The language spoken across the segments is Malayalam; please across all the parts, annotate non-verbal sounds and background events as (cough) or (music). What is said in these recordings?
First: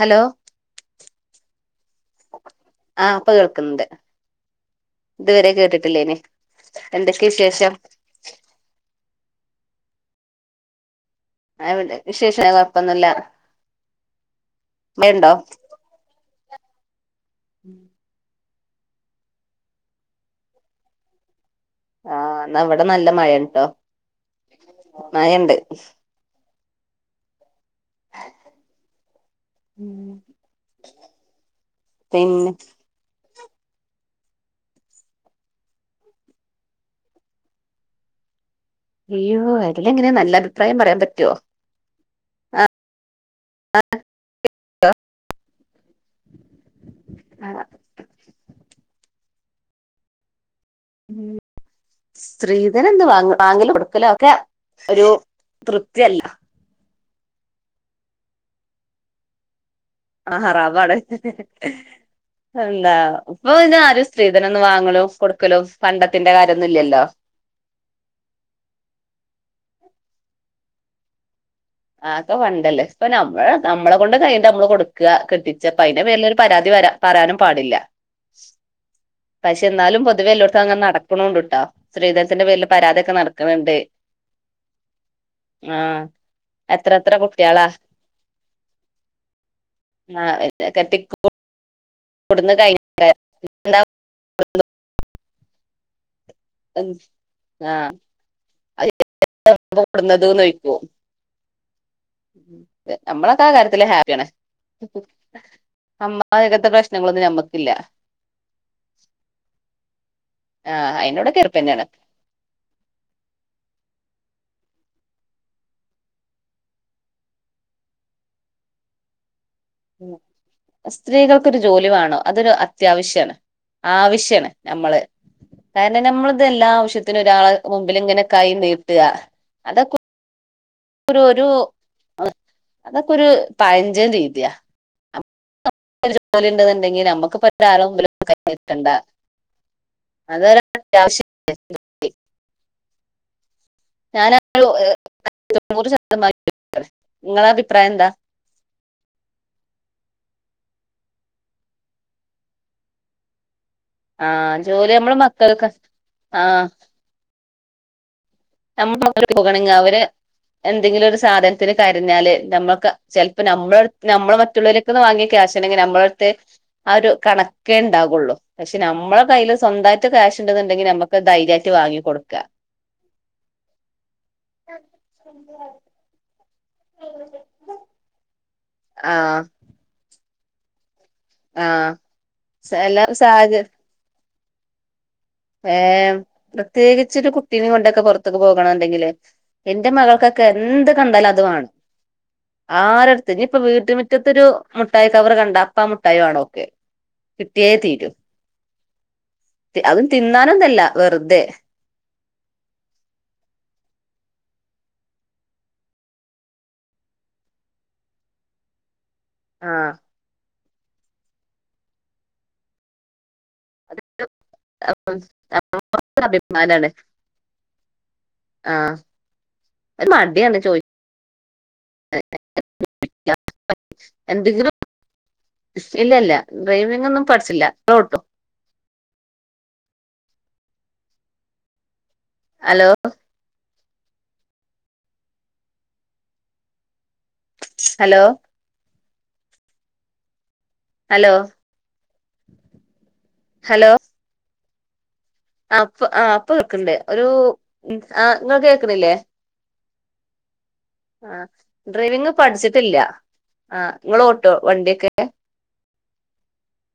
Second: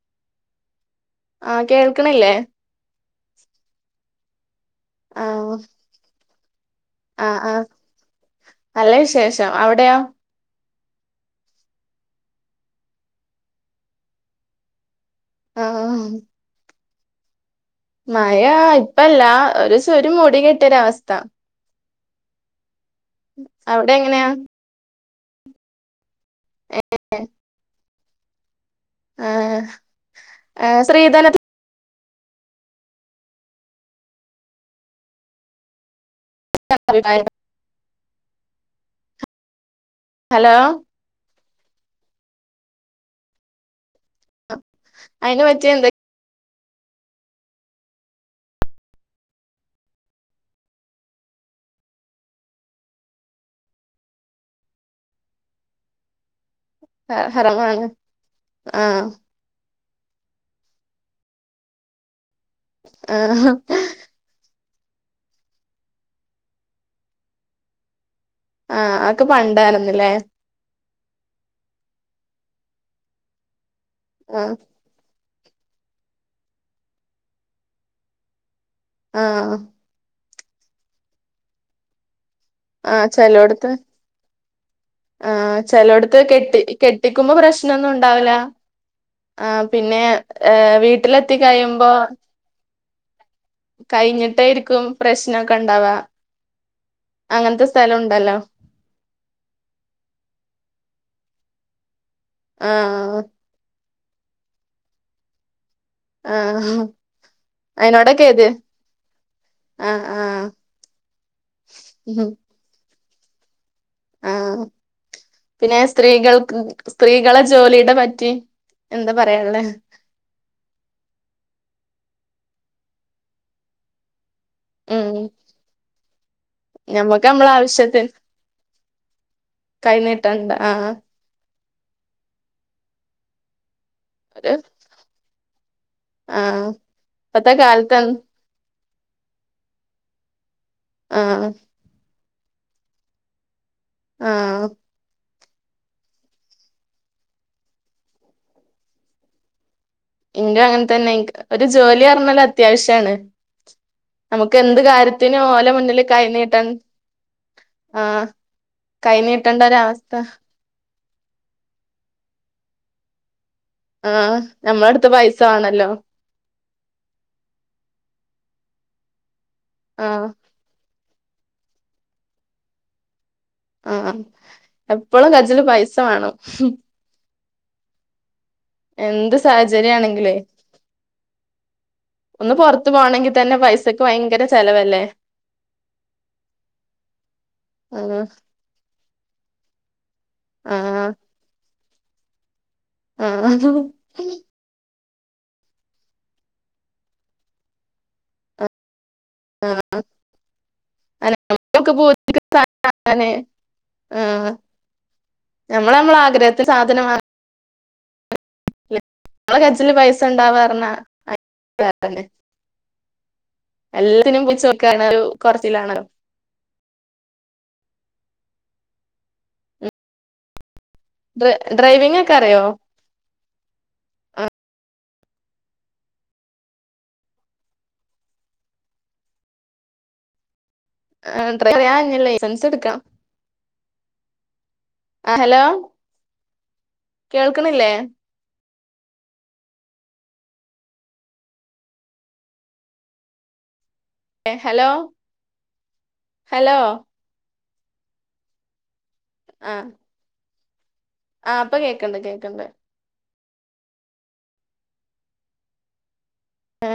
ഹലോ ആ കേൾക്കണില്ലേ? ആ ഇപ്പൊ കേൾക്കുന്നുണ്ട് ഇതുവരെ കേട്ടിട്ടില്ലേന് ആ ആ നല്ല വിശേഷം. അവടെയാ അഎവിടെ വിശേഷ കൊഴപ്പൊന്നില്ല വേണ്ടോ മ അയാ ഇപ്പല്ല ഒരു സ ഒരു മുടി കെട്ട്യരവസ്ഥ ആഹ് ന്നവ് ടെ നല്ല മയെൻട്ടോ അവിടെ എങ്ങനെയാ മയണ്ട് (unintelligible) ആഹ് ആ ശ്രീധന പിന്നെ (unintelligible) (unintelligible) കില്ലെങ്ങനെ നല്ല ഹലോ അഭിപ്രായം പറയാം പറ്റൊ അ അ അ അയിന് വച്ചേ എന്തെ ആഹ ഉ സ്ത്രീധനന്ന് വാങ്ങ വാങ്ങലു കൊടുക്കലോക്കെ ഒരു തൃപ്തിയല്ല ഹ ഹറമാണ് ആ ആ ഹറാമാണ് എല്ലാ ആഹ് ഉപ്പൊ പിന്നെ ആരു സ്ത്രീധന ന്ന് വാങ്ങലോ കൊടുക്കലോ ഫണ്ടത്തിന്റെ കാര്യന്നും ഇല്ലല്ലോ ആഹ് അഒക്കെ പണ്ടാര്ന്ന്ല്ലേ ആ അക്കൊ പണ്ടല്ലേ ഇപ്പൊ നമ്മള് നമ്മളെ കൊണ്ട് കയ്യിൺത് ആഹ് അമ്മള് കൊടുക്ക കെട്ടിച്ചപ്പ അയിന്റെ പേരിലൊരു പരാതി വരാ പറയാനും പാടില്ല ആഹ് പക്ഷെ എന്നാലും പൊതുവെല്ലോ പ്പ അങ്ങന്നടക്കുണുണ്ട്ട്ടാ ശ്രീധൻ ആചെലോട്ത്ത് ആ ചെലോട്ത്ത് കെട്ടി ഇ എത്ര എത്ര കെട്ടിക്കുമ്പോ കുട്ടികളാ പ്രശ്നൊന്നും ഉണ്ടാവ് ല്ല ആ പിന്നെ എ വീട്ടിലെത്തി കഴിയുമ്പോ കൊട്ന്ന് കഴി (unintelligible) കഴിഞ്ഞിട്ടായിരിക്കും പ്രശ് നൊക്കെണ്ടാവാ അങ്ങൻത്തെ സ്ഥലുണ്ടല്ലോ (unintelligible) ന്നത് നോയിക്കോ ഹ് ആഹ് അമ്മളൊക്കെ ആ കാര്യത്തില് ഹാ (unintelligible) അമ്മനികത്തെ ആഹ് പ്രശ്നങ്ങളൊന്നു ഞമ്മക്കില്ല അയിനോടൊക്കെ ഇത് ആഹ് ആഹ് ആ അയിനോടെക്കെ റപ്പന്നെയാണ് ആ പിന്നെ സ്ത്രീകൾക്ക് സ്ത്രീകളെ ജോലിയുടെ പറ്റി എന്താ പറയാനുള്ളേ ഉം സ്ത്രീകൾക്കൊരു ജോലി വേണോ അതൊരു അത്യാവശ്യാണ് ആവശ്യാണ് നമ്മള് ഉം കാരണം നമ്മള്തെല്ലാ ആവശ്യത്തിനും ഞമ്മക്ക് നമ്മളെ ഒരാളെ മുമ്പില് ആവശ്യത്തിന് ഇങ്ങനെ കൈ നീട്ട കൈ അതൊക്കെ നീട്ടണ്ട ആഹ് ഒരു ഒരു അതൊക്കൊരു പഴഞ്ച് ഞ്ചൻ രീതിയ ഒരു ആഹ് ജോലിണ്ട്ന്ന്ണ്ടെങ്കി നമ്മക്ക് ഇപ്പത്തെ ഇപ്പാരെ കാലത്ത് മുൻപിലും കൈ നീട്ടണ്ട അത അത്യവശ്യ ആഹ് (unintelligible) ഞാന ആ ആഹ് (unintelligible) തൊണ്ണൂറ് ശതമാന ഇങ്ങള അഭിപ്രായം എന്താ ഇന്റു അങ്ങൻ തന്നെ ഇൻത് ഒരു ജോലി പറ്ഞ്ഞല് അത്യാവശ്യാണ് ആ നമുക്ക് എന്ത് ജോലി നമ്മളെ കാര്യത്തിനും മക്കൾക്ക് ഓല മുന്നില് കൈ ആ നീട്ടൻ ആഹ് നമ്മൾ കൈ നീട്ടണ്ട പോകണെങ്കിൽ അവര് ഒരവസ്ഥ എന്തെങ്കിലും ഒരു സാധനത്തിന് കരഞ്ഞാല് നമ്മൾക്ക ചെൽ ഇപ്പൊ നമ്മള നമ്മളെ ആഹ് നമ്മളെ മറ്റുള്ളവരിലക്കൊന്ന് അടുത്ത് വാങ്ങിയ പൈസ ക്യാശ് അല്ലെങ്കി വേണല്ലോ നമ്മളടുത്ത് ആഹ് ഒരു കണക്കേ ഇണ്ടാകൊള്ളൂ പക്ഷ നമ്മടെ കയ്യില് സ്വന്തായ്ട്ട് ആഹ് കാഷ്ണ്ട്ന്ന്ണ്ടെങ്കി ഞമക്ക് ധൈര്യായിട്ട് വാങ്ങി കൊടുക്ക ആഹ് എപ്പോഴും കജില് പൈസ വാണം ഉം എന്ത് ആഹ് സാഹചര്യ ആണെങ്കിലേ ആഹ് ഒന്ന് പൊറത്തു എല്ലാ പോണെങ്കി തന്നെ പൈസക്ക് ഭയങ്കര സ്ഥലവല്ലേ ഏ പ്രത്യേകിച്ച് ഒരു കുട്ടീനെ കൊണ്ടൊക്കെ ആഹ് പുറത്ത് പോകണുണ്ടെങ്കിലെ - എന്റെ മകൾക് - എന്ത് ആഹ് കണ്ടാലും അത് വേണം ആരുടുത്ത് ഇനി ആഹ് ഇപ്പ വീട്ടുമുറ്റത്തൊരു- മുട്ടായി കവറ് കണ്ട് അപ്പാ മുട്ടായി വേണോ അവൾക്ക് കിട്ടിയേ തീരും റ്റെ ആഹ് അത്ണ്ട് തിന്നാനൊന്നും അല്ല അല്ല വെറുതെ നമ്മക്ക് ആ ഞമ്മള് ഞമ്മളെ ആഗ്രഹിച്ച സാധനം വാങ്ങാ ണമ്മള ആഹ് കച്ചില് പൈസണ്ടവാ (unintelligible) എല്ലാത്തിനും (unintelligible) കൊറച്ചിലാണല്ലോ അഭിമാനാണ് ആഹ് ഒരു മടിയാണ് ചോദ് (unintelligible) ഡ്രൈവിങ് ഒക്കെ അറിയോ ആ എന്തെങ്കിലും ഇല്ല ഇല്ല ഡ്രൈവിംഗ് ഒന്നും പഠിച്ചില്ല (unintelligible) (unintelligible) ഹലോ ലൈസെൻസെടുക്കാം ആ ഹലോ കേൾക്കണില്ലേ ഹലോ ഹലോ ഹലോ എ ഹലോ ആ ഇപ്പ ആ ഇപ്പ ഹലോ കേക്ക്ണ്ട് ഒരു ഉം ആ ങ്ങക്ക് കേക്ക്ണില്ലേ ആ ആ ഡ്രൈവിങ് കേക്കണ്ട് പഠിച്ചിട്ടില്ല ആ ങ്ങള് ഓട്വോ വണ്ടിയൊക്കെ മ്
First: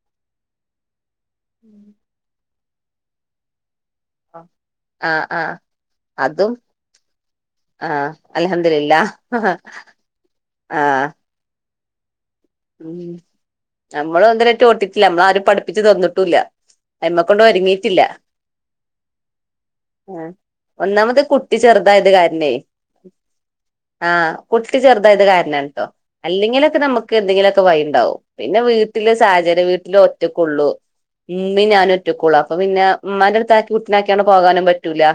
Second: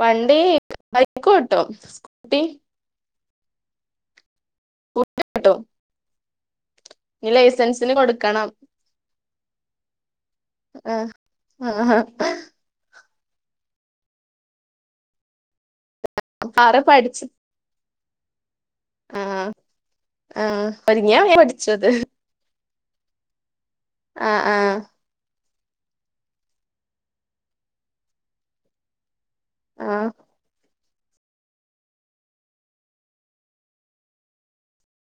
വണ്ടി ബൈക്ക് ഓട്വോ സ്കൂട്ടി ആ ആ സ്കൂട്ടി ആ ഓട്ടും അതും ഇനി ലൈസൻസിന് ആഹ് കൊടുക്കണം അൽഹംദുലില്ല ആഹ് ആഹ് ഉം നമ്മളും ഇതുവരെ ആയിട്ട് ഓട്ടിട്ടില്ല നമ്മള ആരും പഠിപ്പി (unintelligible) തന്നിട്ടൂല്ല കാറ് യമ്മ പഠിച്ച് കൊണ്ട് ഒരുങ്ങി ഇല്ല ആഹ് ആഹ് ഒരുങ്ങിയ ഒന്നാമത് വേം കുട്ടി പഠിച്ചത് ചെറുതായത് കാരണേ ആ ആഹ് കുട്ടി ആഹ് ചെറുതായത് കാരണാണ് ടോ അല്ലെങ്കിലൊക്കെ നമു എന്തെങ്കിലുവൊക്കെ വഴിണ്ടാവും പിന്നെ വീട്ടിലെ സ് ജാരെ വീട്ടില് ആഹ് ഒറ്റക്കുള്ളു ഉമ്മിംഞാനും ഒറ്റക്കൊള്ളൂ അപ്പൊ പിന്നെ ഉമ്മാന്റെട്ത്താക്കി കുട്ടിനാക്ക്യാണ്ട് പോകാനും പറ്റൂല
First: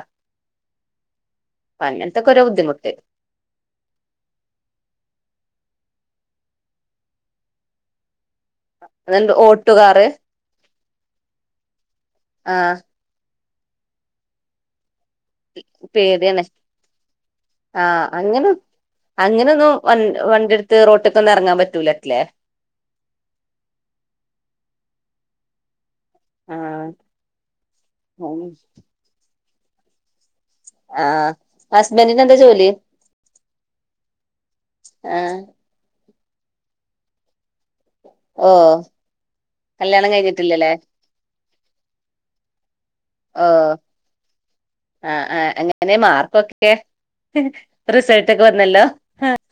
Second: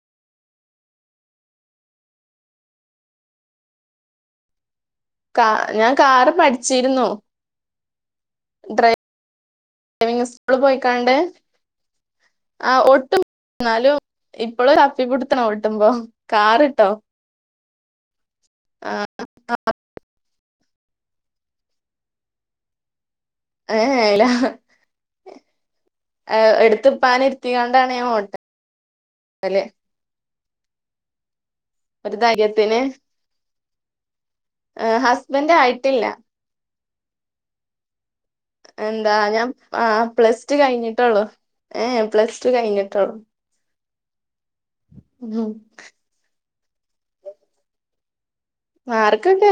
പ്പഅങ്ങനത്തക്കൊരോ ബുദ്ധിമുട്ട് കാ ഞാൻ കാറ് പഠിച്ചിരുന്നു ഡ്രൈ അതുകൊണ്ട് ഓട്ടോ കാറ് ഡ്രൈവിങ് സ്കൂള് പോയിക്കാണ്ട് ആ ആഹ് ഒട്ടും എന്നാലും ഇപ്പൊളര ഇവ്ട്ത്ത്ണോട്ടുമ്പോ കാറ്ട്ടോ ആഹ് അങ്ങനും ആഹ് അങ്ങനെ ഒന്നും വണ്ടിട്ത്ത് റോട്ട്ക്കൊന്നും എറങ്ങാൻ പറ്റൂലല്ലേ എഏ ഇലാ ഏ് ആ എട്ത്ത് ഇപ്പാനിര്ത്തിക്കാണ്ടാണ് ഞാൻ ഓട്ട അല്ലെ ആഹ് ഒരു ധൈര്യത്തിന് അ ആ ഹസ്ബൻറ് ആയിട്ടില്ല ഓ എന്താ ഞാൻ ആഹ് കല്യാണം പ്ലസ് ടു കഴിഞ്ഞിട്ടില്ലല്ലേ കഴിഞ്ഞിട്ടൊള്ളു ഏഹേ പ്ലസ് ടു കഴിഞ്ഞ്- ആഹ് ആഹ് ഉം ആഹ് എങ്ങനേ മാർക്കൊ ക്കെ റിസൾ ട്ടക്കെ വന്നല്ലോ. മാർക്കൊക്കെ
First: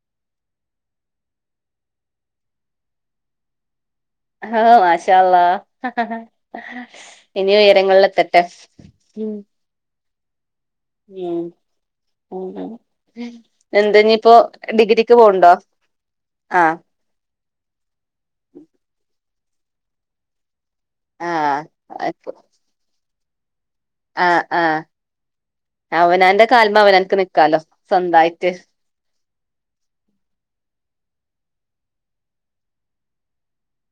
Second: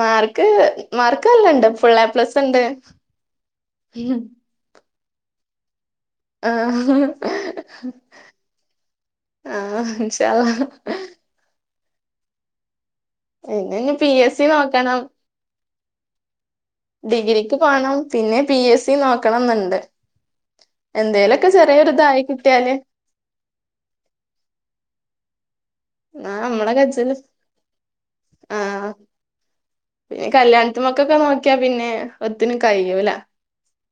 മാർക്ക് മാർക്ക് എല്ലാ ഇണ്ട്. ഫുള്ളേ പ്ലസ് എണ്ട്. ഹോ മാഷ് ശ അള്ളാഹ്‌. ആ ഇനിയും ഉയരങ്ങളിലെത്തട്ടെ. ഇം ഇൻശാഅല്ലാഹ്‌. ഉം ഉ ഉ പിന്നെ ഇനി എന്താ പി ഇനിയിപ്പോ എസ് ഡിഗ്രിക്ക് പോണുണ്ടോ? ആ ഡിഗ്രി ക്കു പോണം. പിന്നെ പി. എസ്. സി നോ ക്കണംന്നിണ്ട്. ആ എന്തേലൊക്കെ ചെറിയൊരു ഇതായി കിട്ടിയാല്. ആ ആ ആ അവനാന്റെ നമ്മളെ കാലിൽമേ കജ്ജില് അവനാനക്ക് നിക്കാലോ സ്വന്തമായിട്ട് ആ പിന്നെ കല്യാണത്തി മക്കൊക്കെ നോക്കിയാ പിന്നെ ഒത്തിന് കഴിയൂല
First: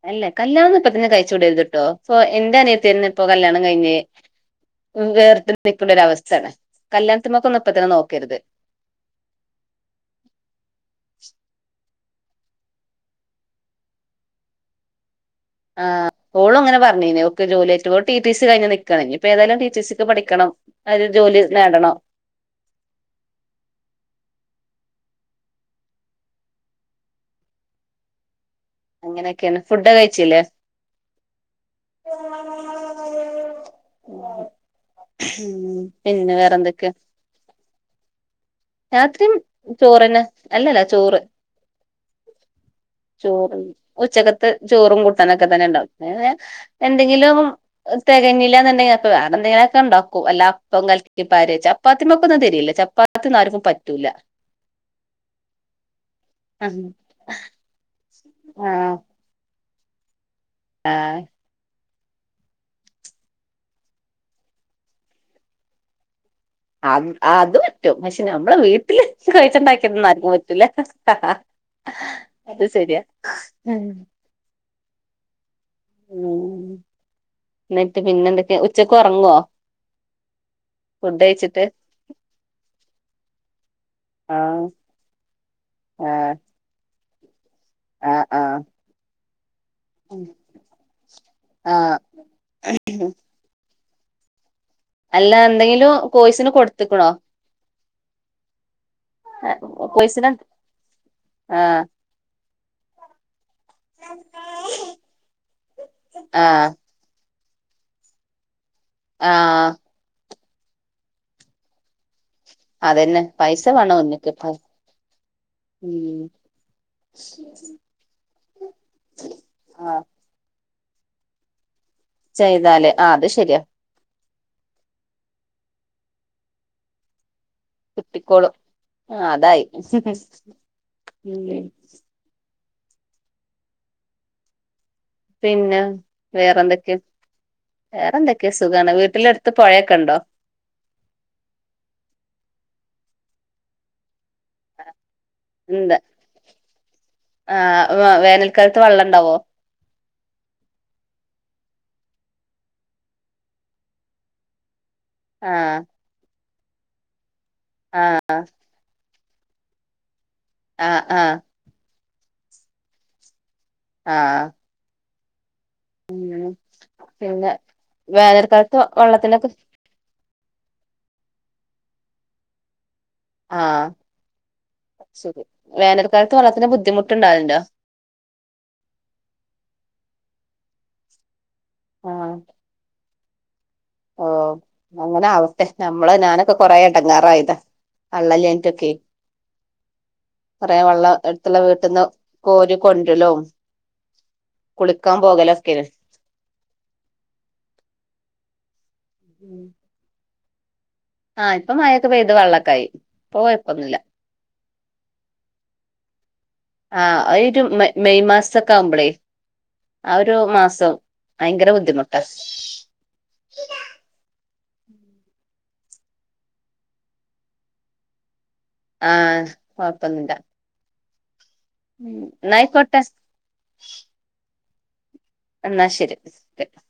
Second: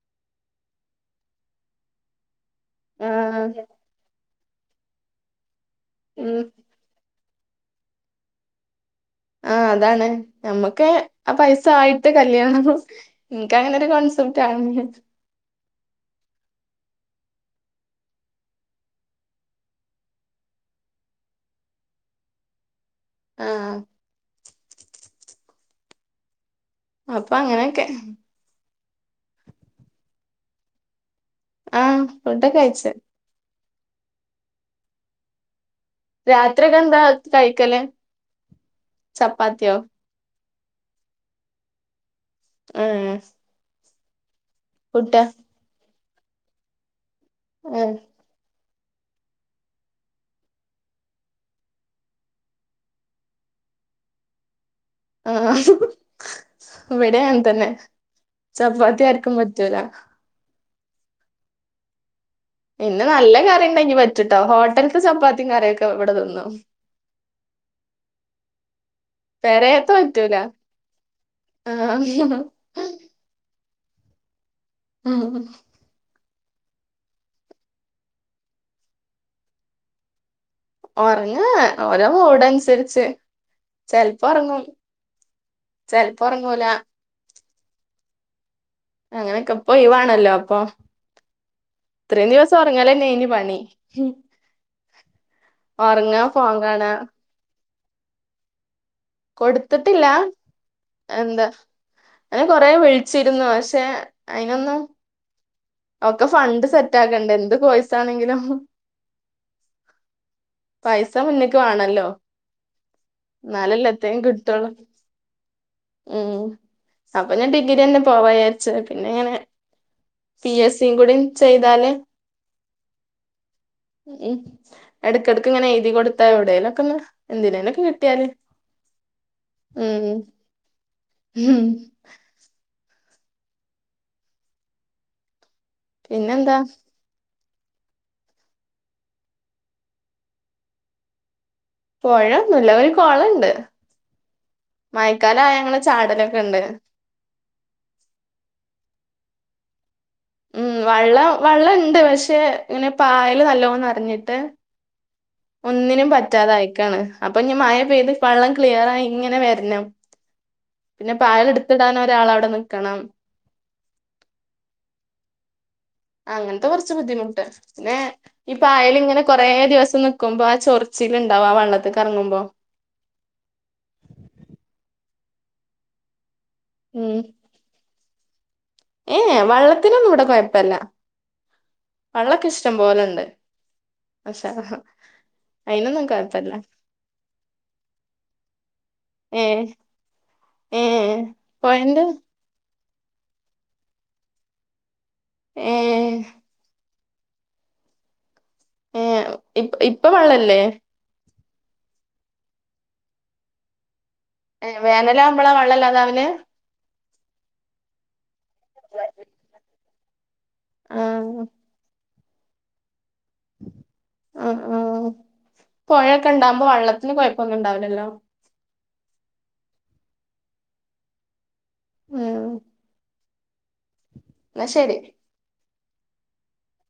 അല്ല കല്യാണം ഇപ്പത്തന്നെ കഴിച് വിടരുത്ട്ടോ എന്റെ അനിയത്തി തന്നെ ആ ഇപ്പൊ കല്യാണം കഴിഞ്ഞേ വേർത്ത് നിൽക്കുന്ന ഒര ഉം അവസ്ഥാണ് കല്യാ (unintelligible) മക്കൊന്നും ഇപ്പത് നോക്കരുത് ആ അതാണ് നമ്മുക്ക് ആ പൈസ ആയിട്ട്- കല്യാണ നിനക്ക് അങ്ങനെ ഒരു കോൺസെപ്റ്റ് ആണ് ആഹ് ഓളും അങ്ങനെ പറഞ്ഞീനു ഓക് ജോലി ടി ടി സി കഴിഞ്ഞു നൽക്കണം ഇനി ഇപ്പ ഏതായാലും ടി ടി സിക്ക് പഠിക്കണം അത് ജോലി നേടണം ആ അപ്പൊ അങ്ങനെയൊക്കെ അങ്ങനെയൊക്കെയാന്ന് ഫുഡ് കഴിച്ചല്ലേ ആ ഫുഡൊക്കെ കഴിച്ച് ഉം (unintelligible) രാത്രിയൊക്കേ എന്താ കഴിക്കല് രാത്രിയും ചപ്പാത്തിയോ ചോറ്ന അല്ലല്ല ചോറ് ഏഹ് ചോറ് ഉച്ചക്ക് ചോറും പുട്ടാ കൂട്ടാനൊക്കെ തന്നെണ്ടാവും (unintelligible) എൻ എന്തെങ്കിലും ഏഹ് തികഞ്ഞില്ല എന്നുണ്ടെങ്കി അ വേറെഎന്തെങ്കിലൂ എന്തെങ്കൊക്കെ ഉണ്ടാക്കും അല്ല അപ്പം (unintelligible) ചപ്പാത്തി മൊക്കൊന്നുംരില്ല ചപ്പാത്തി ആർക്കും പറ്റൂല ആ ഇവിടെങ്ങനതന്നെ ചപ്പാത്തി ആർക്കും വേ (unintelligible) ആ പിന്നെ നല്ല കറി ഇണ്ടെങ്കി പറ്റുട്ടോ ഹോട്ടല്ത്തെ ചപ്പാത്തിയും കറിയൊക്കെ ഇവിടെ തിന്നും അ അത് പറ്റും പക്ഷേ നമ്മളെ വീട്ടില് കൊഴിച്ച്ണ്ടാക്ക്യതൊന്നും ആർക്കും പറ്റൂല ആഹ് അത് ശരിയാ ഉം ആ ഉം ന്നിട്ട് പിന്നെന്തൊക്കെ ഉച്ചക്ക് ഒറങ്ങോ ഒറങ്ങാ ഓരോ മൂട് അൻസരിച്ച് ചെൽപ്പോ ഒറങ്ങും ആഹ് ചെൽപ്പോ ഒറങ്ങൂല ആ ആ അങ്ങനൊക്കെ പ്പൊ ഒഴിവാണല്ലോ അപ്പൊ ആഹ് ഇത്രയും ദിവസം ഉറങ്ങാലല്ലേ അന് പണി ഉം അല്ല എന്തെങ്കിലും കോഴ്സിന് കാണാ കൊടുത്തക്കണോ കൊടുത്തിട്ടില്ല കോഴ്സിന് എന്താ ആഹ് എ കുറേ വിളിച്ചിരുന്നു പക്ഷേ പക്ഷേ അയിനൊന്നും ഒക്കെ ഫണ്ട് ആഹ് സെറ്റ് ആക്കണ്ടേ എന്ത് കോഴ്സാണെങ്കിലും ആഹ് പൈസ മുന്ന്ക്ക് വാണല്ലോ അതന്നെ പൈസ എന്നാലല്ലേ വേണം എത്തേം ഒന്ന് ഉം അപ്പോ ഞാൻ ഡിഗ്രി തന്നെ പോണം അവായൻ ചെ പിന്നെങ്ങെ ആ പി എസ് (unintelligible) ചെയ്താലേ ചെയ്താലേ ആ അത് ശരിയാ ഉം എടക്കിടക് ഇങ്ങനെ എഴുതി കൊടുത്താ എവിടെലക്കൊന്ന് എന്തിനേനൊക്കെ കിട്ടിയാല് കിട്ടിക്കോളും ആ അതായി ഉം ഉം ല്ലേയ് പിന്നെ പിന്നെന്താ വേറെന്തൊക്കെ വേറെന്തൊക്കെ സുഖാണ് വീട്ടില എടുത്ത് പുഴയൊക്കെ ഉണ്ടോ പൊഴ ഒന്നുല്ല ഒരു കൊളണ്ട് മയക്കാല ആ ഞങ്ങള് എന്താ ചാടലൊക്കെണ്ട് ത് വെള്ളണ്ടാവോ ഉം വള്ളം വെള്ളണ്ട് പക്ഷെ ഇങ്ങനെ പായൽ നല്ലോം നറഞ്ഞിട്ട് ആ ഒന്നിനും പറ്റ് പറ്റാതെ ആയിക്കാണ് അപ്പൊഞ് മയ പെയ്ത് വെള്ളം ക്ലിയർ ആയി ഇങ്ങനെ വെര്നം ആ പിന്നെ ആ പായൽ എടുത്തിടാനോ രാളവിടെ നിക്കണം ആഹ് അങ്ങനത്തെ കുറച്ച് ബുദ്ധിമുട്ട് പിന്നെ ഇപ്പ വേനൽക്കാലത്ത് അയല് ഇങ്ങനെ കൊറ വെള്ളത്തിനൊക്കെ ദിവസം ക്കുമ്പോ ആ ചൊറിച്ചിലിണ്ടാവും ആ വെള്ളത്തിക്കിറങ്ങുമ്പോ ആഹ് ശരി വേനൽക്കാല വെള്ളത്തിന് ബുദ്ധിമുട്ടുണ്ടാവലുണ്ടോ ഏ വള്ളത്തിനൊന്നും ഇവിടെ കുഴപ്പില്ല ആ വള്ളൊക്കെ ഇഷ്ടം പോലെണ്ട് ഓ മാഷാ അള്ളാ അങ്ങനെ ആവട്ടെ അയിനൊന്നും നമ്മള് കൊഴപ്പല്ല. ഞാനൊക്കെ കൊറേ എടങ്ങേറായതാ വെള്ളല്ലാഞ്ഞിട്ടൊക്കെ ഏഹ് കൊറേ വെള്ളം ഏഹ് എടുത്തുള്ള വീട്ടിന്ന് പൊഴന്റെ കോരും കൊണ്ടലും കുളി ക്കാൻ പോകലൊക്കെയാണ് ഏഹ് ഏ ഇപ് ഇപ്പൊ വള്ള ല്ലേ ആഹ് ഇപ്പ മയൊക്കെ പെയ്ത് വെള്ളൊക്കായി ഇപ്പോ കൊയപ്പൊന്നുല്ല ഏ വേനലാവുമ്പളാ വെള്ളല്ലാതാവല് ആ അ ഒരു മെ മെയ് മാസൊക്കെ ആവുമ്പളേ ആ ഒരു മാസം ആ ഭയങ്കര ബുദ്ധിമു (unintelligible) ആ ആ പൊഴ ഒക്കെ ഉണ്ടാവുമ്പോ വള്ളത്തിന് കുഴപ്പൊന്നും ഉണ്ടാവില്ലല്ലോ ആ കൊഴപ്പൊന്നില്ല ഉം എന്നായിക്കോട്ടേ (unintelligible) എന്നാ ശരി എന്നാ ശരി (unintelligible)